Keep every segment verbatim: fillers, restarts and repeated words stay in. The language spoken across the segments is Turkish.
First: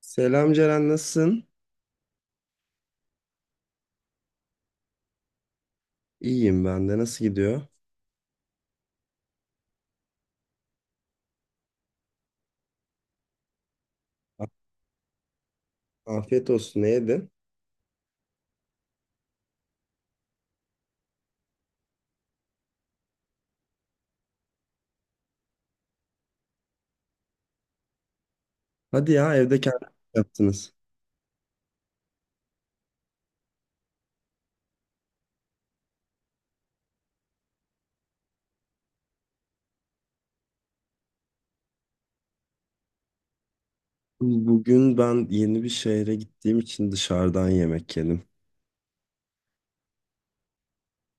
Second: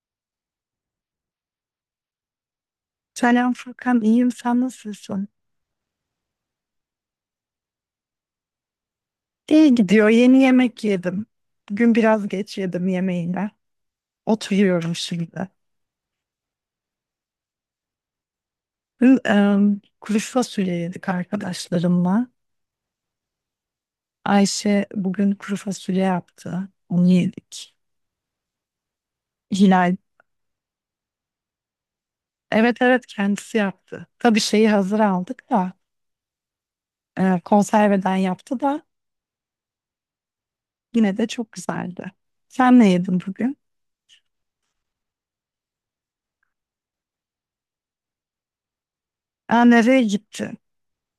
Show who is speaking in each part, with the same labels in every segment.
Speaker 1: Selam Ceren, nasılsın?
Speaker 2: Selam Furkan, iyiyim. Sen nasılsın?
Speaker 1: İyiyim ben de. Nasıl gidiyor?
Speaker 2: İyi gidiyor. Yeni yemek yedim. Bugün biraz geç yedim yemeğine.
Speaker 1: A-
Speaker 2: Oturuyorum şimdi.
Speaker 1: Afiyet olsun. Ne yedin?
Speaker 2: Dün em, kuru fasulye yedik arkadaşlarımla. Ayşe bugün kuru fasulye yaptı. Onu yedik.
Speaker 1: Hadi ya, evde kendiniz
Speaker 2: Hilal,
Speaker 1: yaptınız.
Speaker 2: evet evet kendisi yaptı. Tabii şeyi hazır aldık da e, konserveden yaptı da yine de çok güzeldi. Sen ne yedin bugün?
Speaker 1: Bugün ben yeni bir şehre gittiğim için dışarıdan yemek yedim.
Speaker 2: Aa, nereye gittin?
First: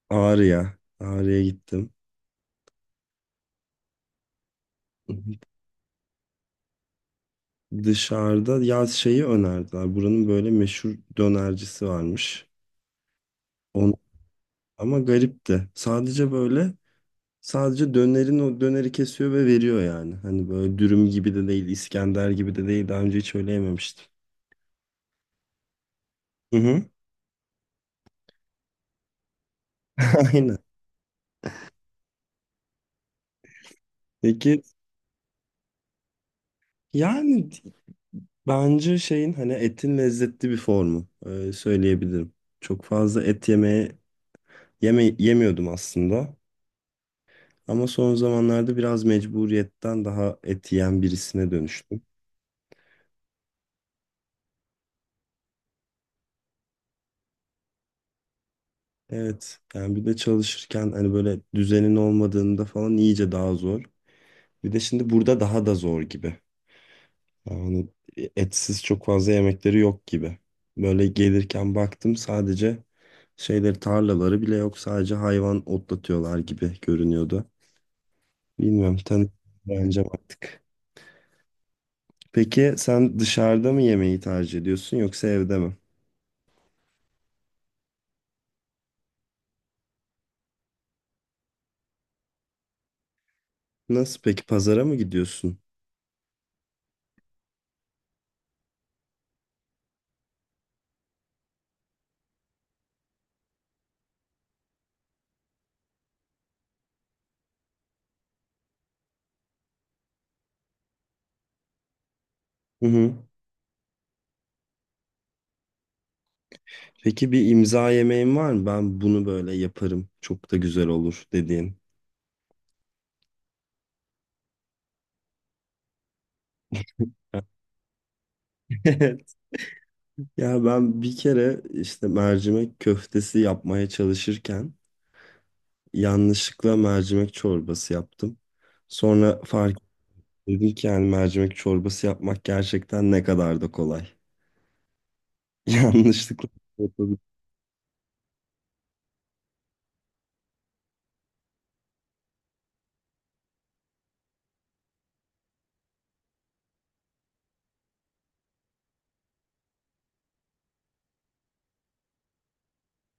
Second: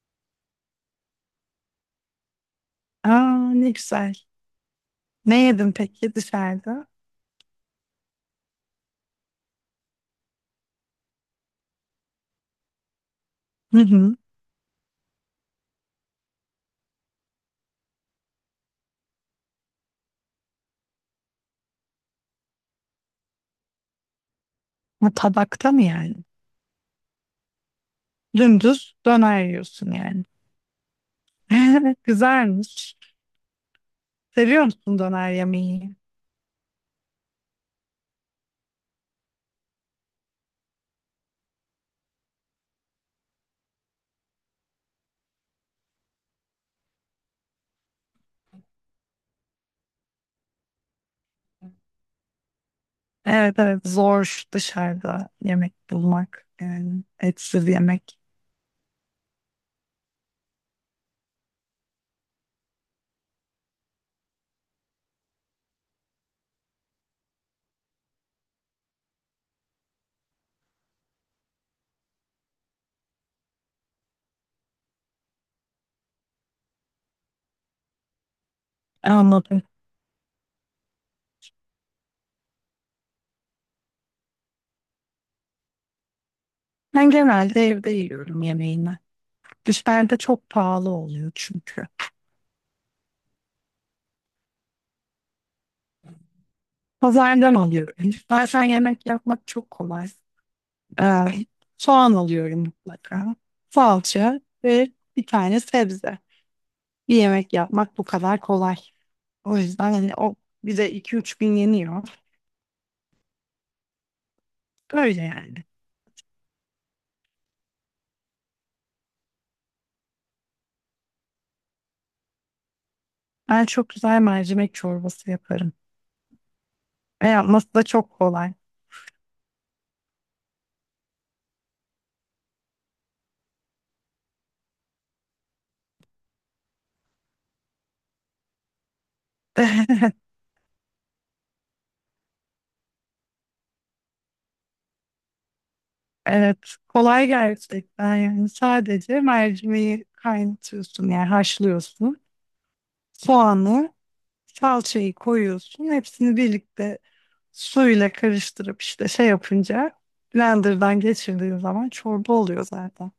Speaker 1: Ağrı'ya. Ağrı'ya gittim.
Speaker 2: Aa, ne güzel. Ne yedin peki dışarıda?
Speaker 1: Dışarıda ya şeyi önerdiler. Buranın böyle meşhur dönercisi varmış.
Speaker 2: Hı
Speaker 1: On,
Speaker 2: hı.
Speaker 1: ama garipti. Sadece böyle sadece dönerin o döneri kesiyor ve veriyor yani. Hani böyle dürüm gibi de değil, İskender gibi de değil. Daha önce hiç öyle yememiştim.
Speaker 2: Ha, tabakta mı yani?
Speaker 1: Hı hı.
Speaker 2: Dümdüz döner yiyorsun yani.
Speaker 1: Aynen.
Speaker 2: Güzelmiş.
Speaker 1: Peki,
Speaker 2: Seviyor musun döner yemeği?
Speaker 1: yani bence şeyin hani etin lezzetli bir formu e, söyleyebilirim. Çok fazla et yemeye yeme, yemiyordum aslında. Ama son zamanlarda biraz mecburiyetten daha et yiyen birisine dönüştüm.
Speaker 2: Evet evet zor dışarıda yemek bulmak. Yani etsiz yemek.
Speaker 1: Evet, yani bir de çalışırken hani böyle düzenin olmadığında falan iyice daha zor. Bir de şimdi burada daha da zor gibi. Yani etsiz çok fazla yemekleri yok gibi. Böyle gelirken baktım sadece şeyleri tarlaları bile yok. Sadece hayvan otlatıyorlar gibi görünüyordu. Bilmiyorum, tanı
Speaker 2: Anladım.
Speaker 1: bence artık. Peki, sen dışarıda mı yemeği tercih ediyorsun yoksa evde mi?
Speaker 2: Ben genelde evde yiyorum yemeğimi. Dışarıda çok pahalı oluyor çünkü.
Speaker 1: Nasıl peki, pazara mı gidiyorsun?
Speaker 2: Pazardan alıyorum. Bazen yemek yapmak çok kolay. Ee, soğan alıyorum mutlaka. Salça ve bir tane sebze. Bir yemek yapmak bu kadar kolay. O yüzden hani o bize iki üç gün yeniyor.
Speaker 1: Hı hı.
Speaker 2: Böyle yani.
Speaker 1: Peki bir imza yemeğin var mı? Ben bunu böyle yaparım. Çok da güzel olur dediğin.
Speaker 2: Ben çok güzel mercimek çorbası yaparım. Ve yapması da çok kolay.
Speaker 1: Ya ben bir kere işte mercimek köftesi yapmaya çalışırken yanlışlıkla mercimek çorbası yaptım. Sonra fark ettim ki yani mercimek çorbası yapmak gerçekten ne kadar da kolay. Yanlışlıkla
Speaker 2: Evet,
Speaker 1: yapabilirim,
Speaker 2: kolay gerçekten yani sadece mercimeği kaynatıyorsun yani haşlıyorsun. Soğanı, salçayı koyuyorsun. Hepsini birlikte suyla karıştırıp işte şey yapınca blenderdan geçirdiğin zaman çorba oluyor zaten.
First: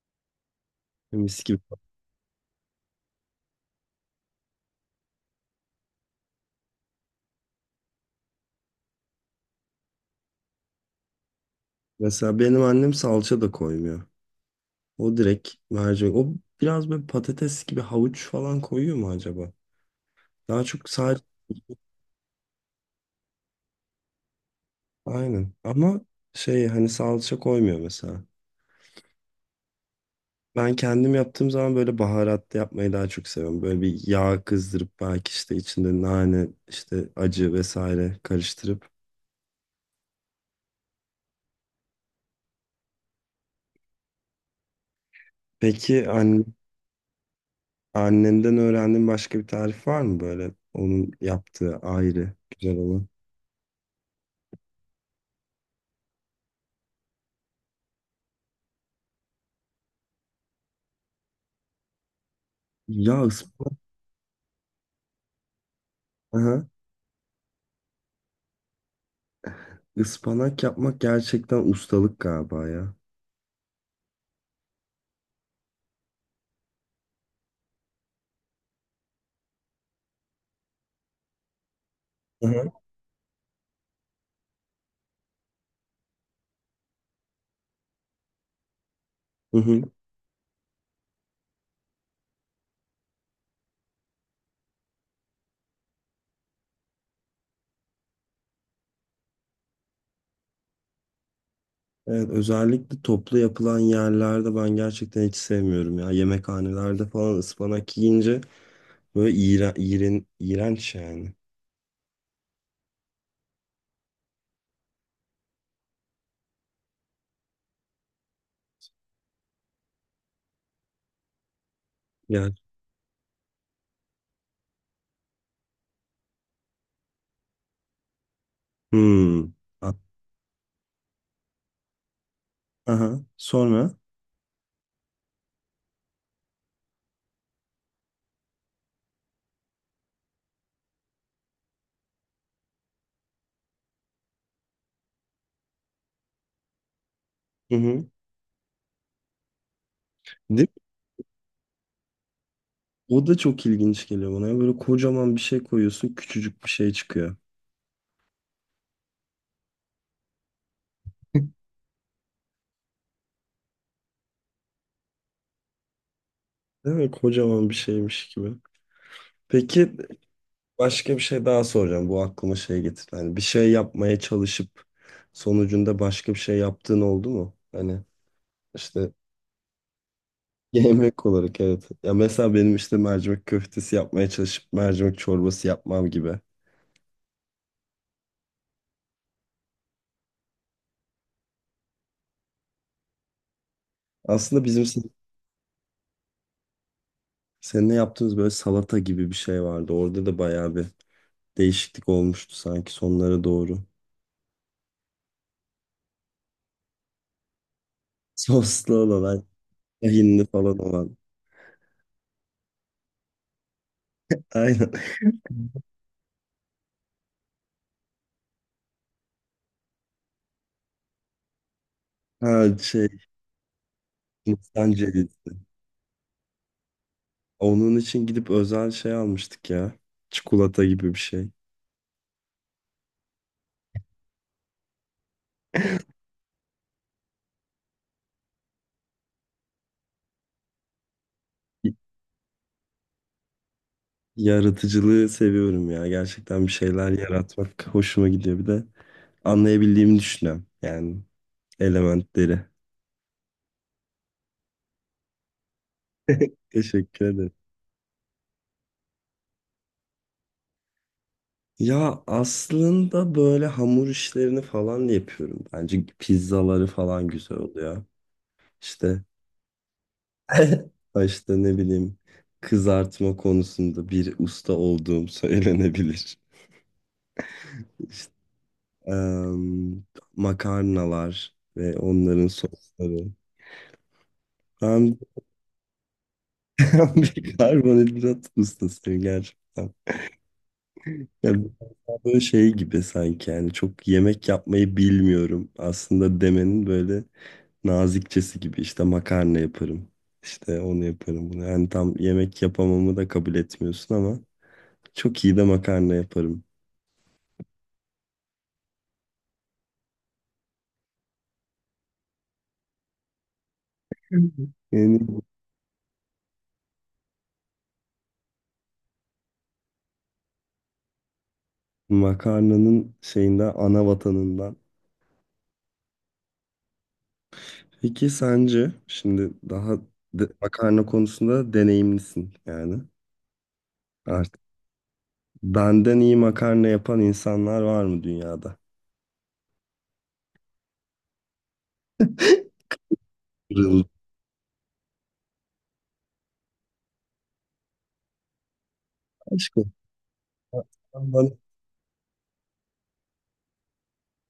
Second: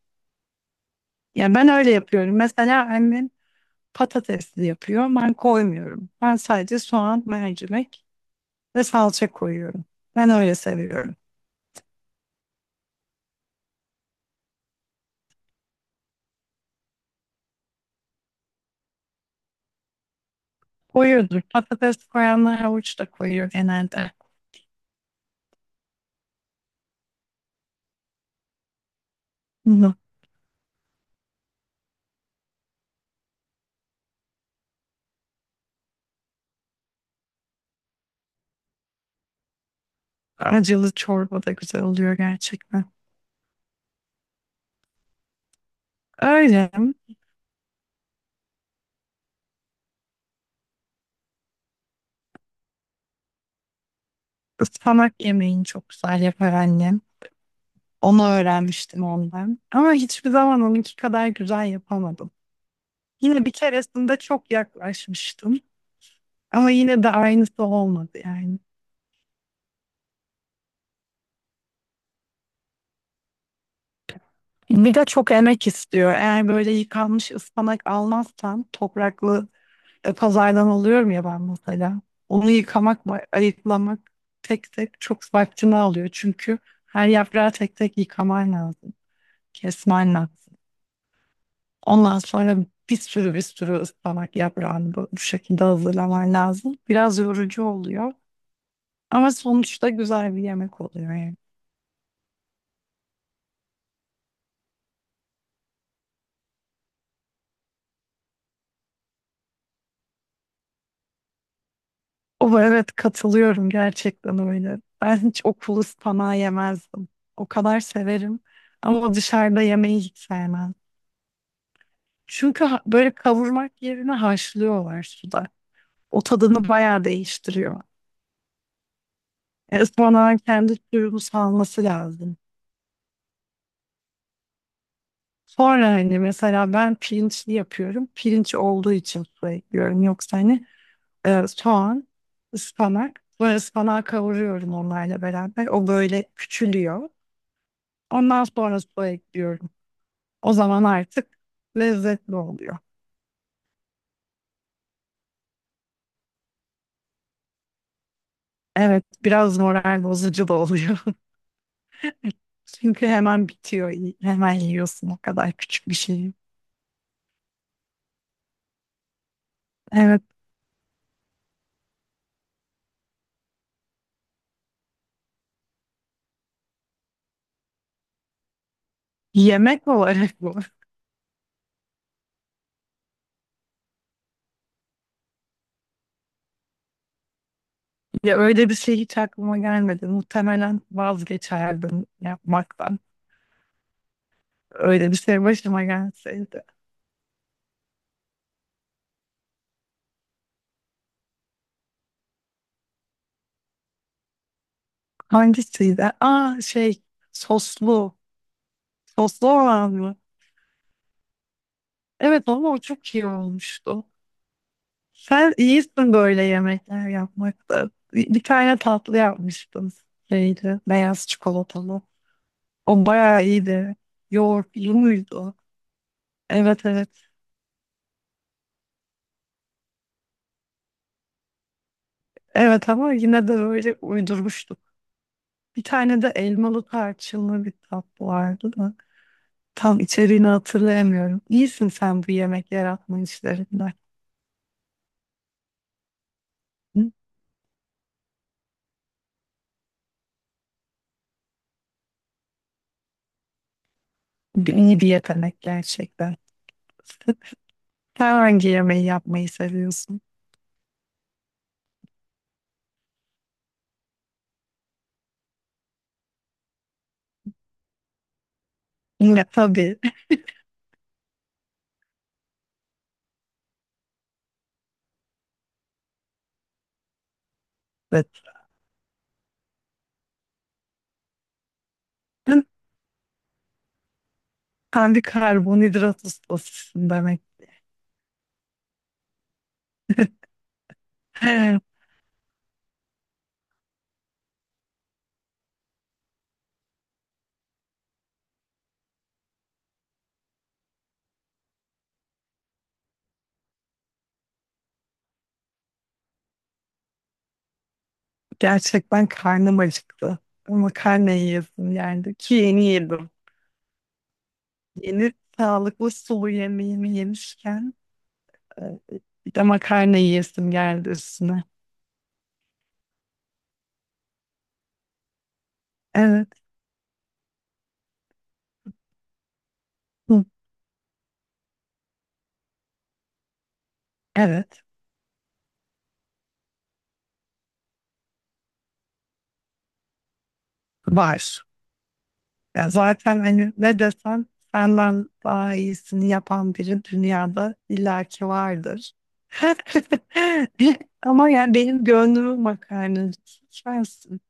Speaker 1: mis
Speaker 2: Ya
Speaker 1: gibi.
Speaker 2: ben öyle yapıyorum. Mesela annem patatesli yapıyor. Ben koymuyorum. Ben sadece soğan, mercimek ve salça koyuyorum. Ben öyle seviyorum.
Speaker 1: Mesela benim annem salça da koymuyor. O direkt mercimek. O biraz böyle patates gibi havuç falan koyuyor mu acaba? Daha çok sadece
Speaker 2: Koyuyordur. Patates koyanlar havuç da koyuyor genelde.
Speaker 1: aynen. Ama şey hani salça koymuyor mesela.
Speaker 2: Hı.
Speaker 1: Ben kendim yaptığım zaman böyle baharatlı yapmayı daha çok seviyorum. Böyle bir yağ kızdırıp belki işte içinde nane, işte acı vesaire karıştırıp.
Speaker 2: Acılı çorba da güzel oluyor gerçekten.
Speaker 1: Peki anne,
Speaker 2: Öyle.
Speaker 1: annenden öğrendiğin başka bir tarif var mı böyle? Onun yaptığı ayrı güzel olan.
Speaker 2: Ispanak yemeğini çok güzel yapar annem. Onu öğrenmiştim ondan. Ama hiçbir zaman onunki kadar güzel yapamadım.
Speaker 1: Ya
Speaker 2: Yine bir
Speaker 1: ısp-
Speaker 2: keresinde çok yaklaşmıştım.
Speaker 1: Aha,
Speaker 2: Ama yine de aynısı olmadı yani.
Speaker 1: ıspanak yapmak gerçekten ustalık galiba ya.
Speaker 2: Bir de çok emek istiyor. Eğer böyle yıkanmış ıspanak almazsam topraklı e, pazardan alıyorum ya ben mesela.
Speaker 1: Hı
Speaker 2: Onu
Speaker 1: hı.
Speaker 2: yıkamak, ba- ayıklamak tek tek çok vaktini alıyor. Çünkü her yaprağı tek tek yıkaman lazım.
Speaker 1: Hı hı.
Speaker 2: Kesmen lazım. Ondan sonra bir sürü bir sürü ıspanak yaprağını bu, bu şekilde hazırlaman lazım. Biraz yorucu oluyor. Ama sonuçta güzel bir yemek oluyor yani.
Speaker 1: Evet, özellikle toplu yapılan yerlerde ben gerçekten hiç sevmiyorum ya. Yemekhanelerde falan ıspanak yiyince böyle iğren, iğren, iğrenç yani.
Speaker 2: O evet katılıyorum gerçekten öyle. Ben hiç okulu ıspanağı yemezdim. O kadar severim ama dışarıda yemeyi hiç sevmem.
Speaker 1: Yani.
Speaker 2: Çünkü ha- böyle kavurmak yerine haşlıyorlar suda. O tadını bayağı değiştiriyor.
Speaker 1: Hmm.
Speaker 2: E,
Speaker 1: A-
Speaker 2: ıspanağın kendi suyunu salması lazım.
Speaker 1: Aha. Sonra.
Speaker 2: Sonra hani mesela ben pirinçli yapıyorum. Pirinç olduğu için su ekliyorum. Yoksa hani e, soğan, ıspanak. Sonra ıspanağı kavuruyorum onlarla beraber. O böyle küçülüyor.
Speaker 1: Hı hı.
Speaker 2: Ondan sonra su ekliyorum. O
Speaker 1: Değil mi?
Speaker 2: zaman artık lezzetli oluyor.
Speaker 1: O da çok ilginç geliyor bana ya. Böyle kocaman bir şey koyuyorsun, küçücük bir şey çıkıyor.
Speaker 2: Evet, biraz moral bozucu da oluyor. Çünkü hemen bitiyor. Hemen yiyorsun o kadar küçük bir şey.
Speaker 1: Değil mi? Kocaman bir şeymiş gibi. Peki,
Speaker 2: Evet,
Speaker 1: başka bir şey daha soracağım. Bu aklıma şey getirdi. Hani bir şey yapmaya çalışıp sonucunda başka bir şey yaptığın oldu mu? Hani işte
Speaker 2: yemek olarak bu.
Speaker 1: yemek olarak evet. Ya mesela benim işte mercimek köftesi yapmaya çalışıp mercimek çorbası yapmam gibi.
Speaker 2: Ya öyle bir şey hiç aklıma gelmedi. Muhtemelen vazgeçerdim yapmaktan.
Speaker 1: Aslında bizim
Speaker 2: Öyle bir şey başıma gelseydi.
Speaker 1: seninle yaptığımız böyle salata gibi bir şey vardı. Orada da bayağı bir değişiklik olmuştu sanki sonlara doğru.
Speaker 2: Hangisiydi? Aa şey soslu.
Speaker 1: Soslu olan, ay-
Speaker 2: Soslu olan mı?
Speaker 1: tahinli falan olan.
Speaker 2: Evet ama o çok iyi olmuştu.
Speaker 1: Aynen.
Speaker 2: Sen iyisin böyle yemekler yapmakta. Bir bir tane tatlı yapmıştım. Şeydi, beyaz çikolatalı.
Speaker 1: Ha
Speaker 2: O
Speaker 1: şey,
Speaker 2: bayağı iyiydi.
Speaker 1: Hindistan
Speaker 2: Yoğurtlu
Speaker 1: cevizi.
Speaker 2: muydu? Evet evet.
Speaker 1: Onun için gidip özel şey almıştık ya. Çikolata gibi bir şey.
Speaker 2: Evet ama yine de böyle uydurmuştuk. Bir tane de elmalı tarçınlı bir tatlı vardı da. Tam içeriğini hatırlayamıyorum. İyisin
Speaker 1: Y-
Speaker 2: sen bu yemek yaratma işlerinden.
Speaker 1: Yaratıcılığı seviyorum ya. Gerçekten bir şeyler
Speaker 2: Hı?
Speaker 1: yaratmak hoşuma gidiyor. Bir de anlayabildiğimi düşünüyorum. Yani elementleri.
Speaker 2: İyi bir yetenek gerçekten.
Speaker 1: Teşekkür ederim.
Speaker 2: Sen hangi yemeği yapmayı seviyorsun?
Speaker 1: Ya aslında böyle hamur işlerini falan da yapıyorum. Bence pizzaları falan güzel oluyor. İşte
Speaker 2: Yine tabii.
Speaker 1: işte ne bileyim, kızartma konusunda bir usta olduğum söylenebilir.
Speaker 2: Evet.
Speaker 1: İşte, em, makarnalar ve onların sosları. Ben
Speaker 2: Kendi karbonhidrat ustasısın demek.
Speaker 1: bir karbonhidrat ustasıyım gerçekten. Ya
Speaker 2: He,
Speaker 1: biraz böyle şey gibi sanki, yani çok yemek yapmayı bilmiyorum aslında demenin böyle nazikçesi gibi, işte makarna yaparım. İşte onu yaparım, bunu. Yani tam yemek yapamamı da kabul etmiyorsun ama çok iyi de makarna yaparım.
Speaker 2: gerçekten karnım acıktı. Makarna yiyesim geldi ki yeni yedim.
Speaker 1: Yani
Speaker 2: Yeni sağlıklı sulu yemeğimi yemişken e, bir de makarna yiyesim geldi üstüne.
Speaker 1: makarnanın şeyinden, ana vatanından.
Speaker 2: Evet.
Speaker 1: Peki sence şimdi daha
Speaker 2: Hı,
Speaker 1: de- makarna konusunda deneyimlisin yani. Artık
Speaker 2: evet.
Speaker 1: benden iyi makarna yapan insanlar var mı dünyada?
Speaker 2: Var. Ya zaten hani ne
Speaker 1: Kırıldı.
Speaker 2: desen senden daha iyisini yapan biri dünyada illaki vardır.
Speaker 1: Aşkım.
Speaker 2: Ama yani benim gönlümün makarnacısı sensin.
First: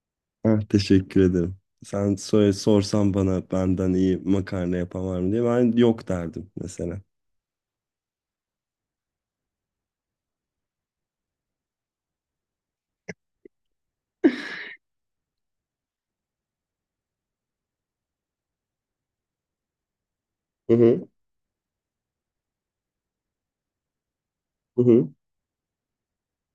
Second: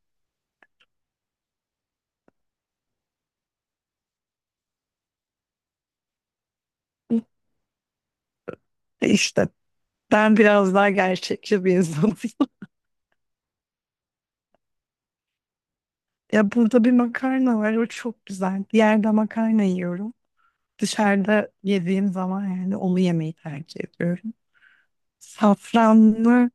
Speaker 1: Ah, teşekkür ederim. Sen söyle, sorsan bana benden iyi makarna yapan var mı diye ben yok derdim mesela.
Speaker 2: İşte ben biraz daha gerçekçi bir insanım. Ya burada bir makarna var, o çok güzel. Bir yerde makarna yiyorum.
Speaker 1: Hı hı.
Speaker 2: Dışarıda yediğim zaman yani onu yemeyi tercih ediyorum.
Speaker 1: Hı hı.
Speaker 2: Safranlı,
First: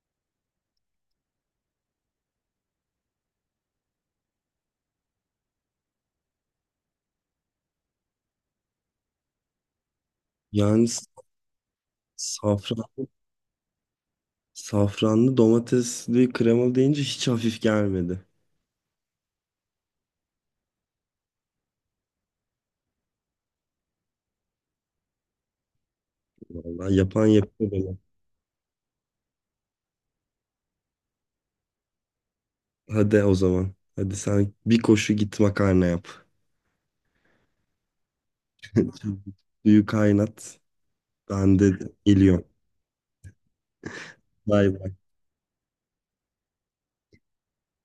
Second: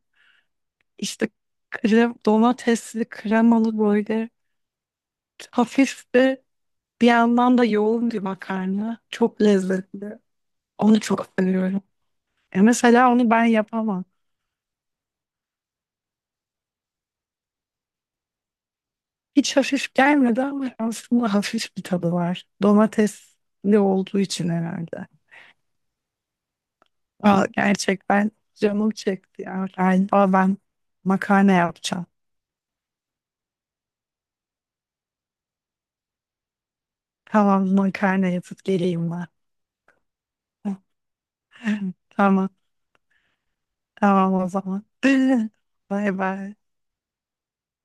Speaker 2: işte krem, domatesli, kremalı böyle hafif de bir yandan da yoğun bir makarna. Çok lezzetli.
Speaker 1: Yani
Speaker 2: Onu
Speaker 1: s-
Speaker 2: çok seviyorum. E
Speaker 1: safran,
Speaker 2: mesela onu ben yapamam.
Speaker 1: safranlı domatesli kremalı deyince hiç hafif gelmedi.
Speaker 2: Hiç hafif gelmedi ama aslında hafif bir tadı var. Domatesli olduğu için herhalde.
Speaker 1: Vallahi yapan
Speaker 2: Aa,
Speaker 1: yapıyor beni.
Speaker 2: gerçekten canım çekti ya. Yani, aa, ben makarna yapacağım.
Speaker 1: Hadi o zaman. Hadi sen bir koşu git makarna yap.
Speaker 2: Tamam makarna yapıp geleyim ben.
Speaker 1: Suyu kaynat. Ben de geliyorum.
Speaker 2: Tamam tamam o
Speaker 1: Bay
Speaker 2: zaman.
Speaker 1: bay.
Speaker 2: Bay bay.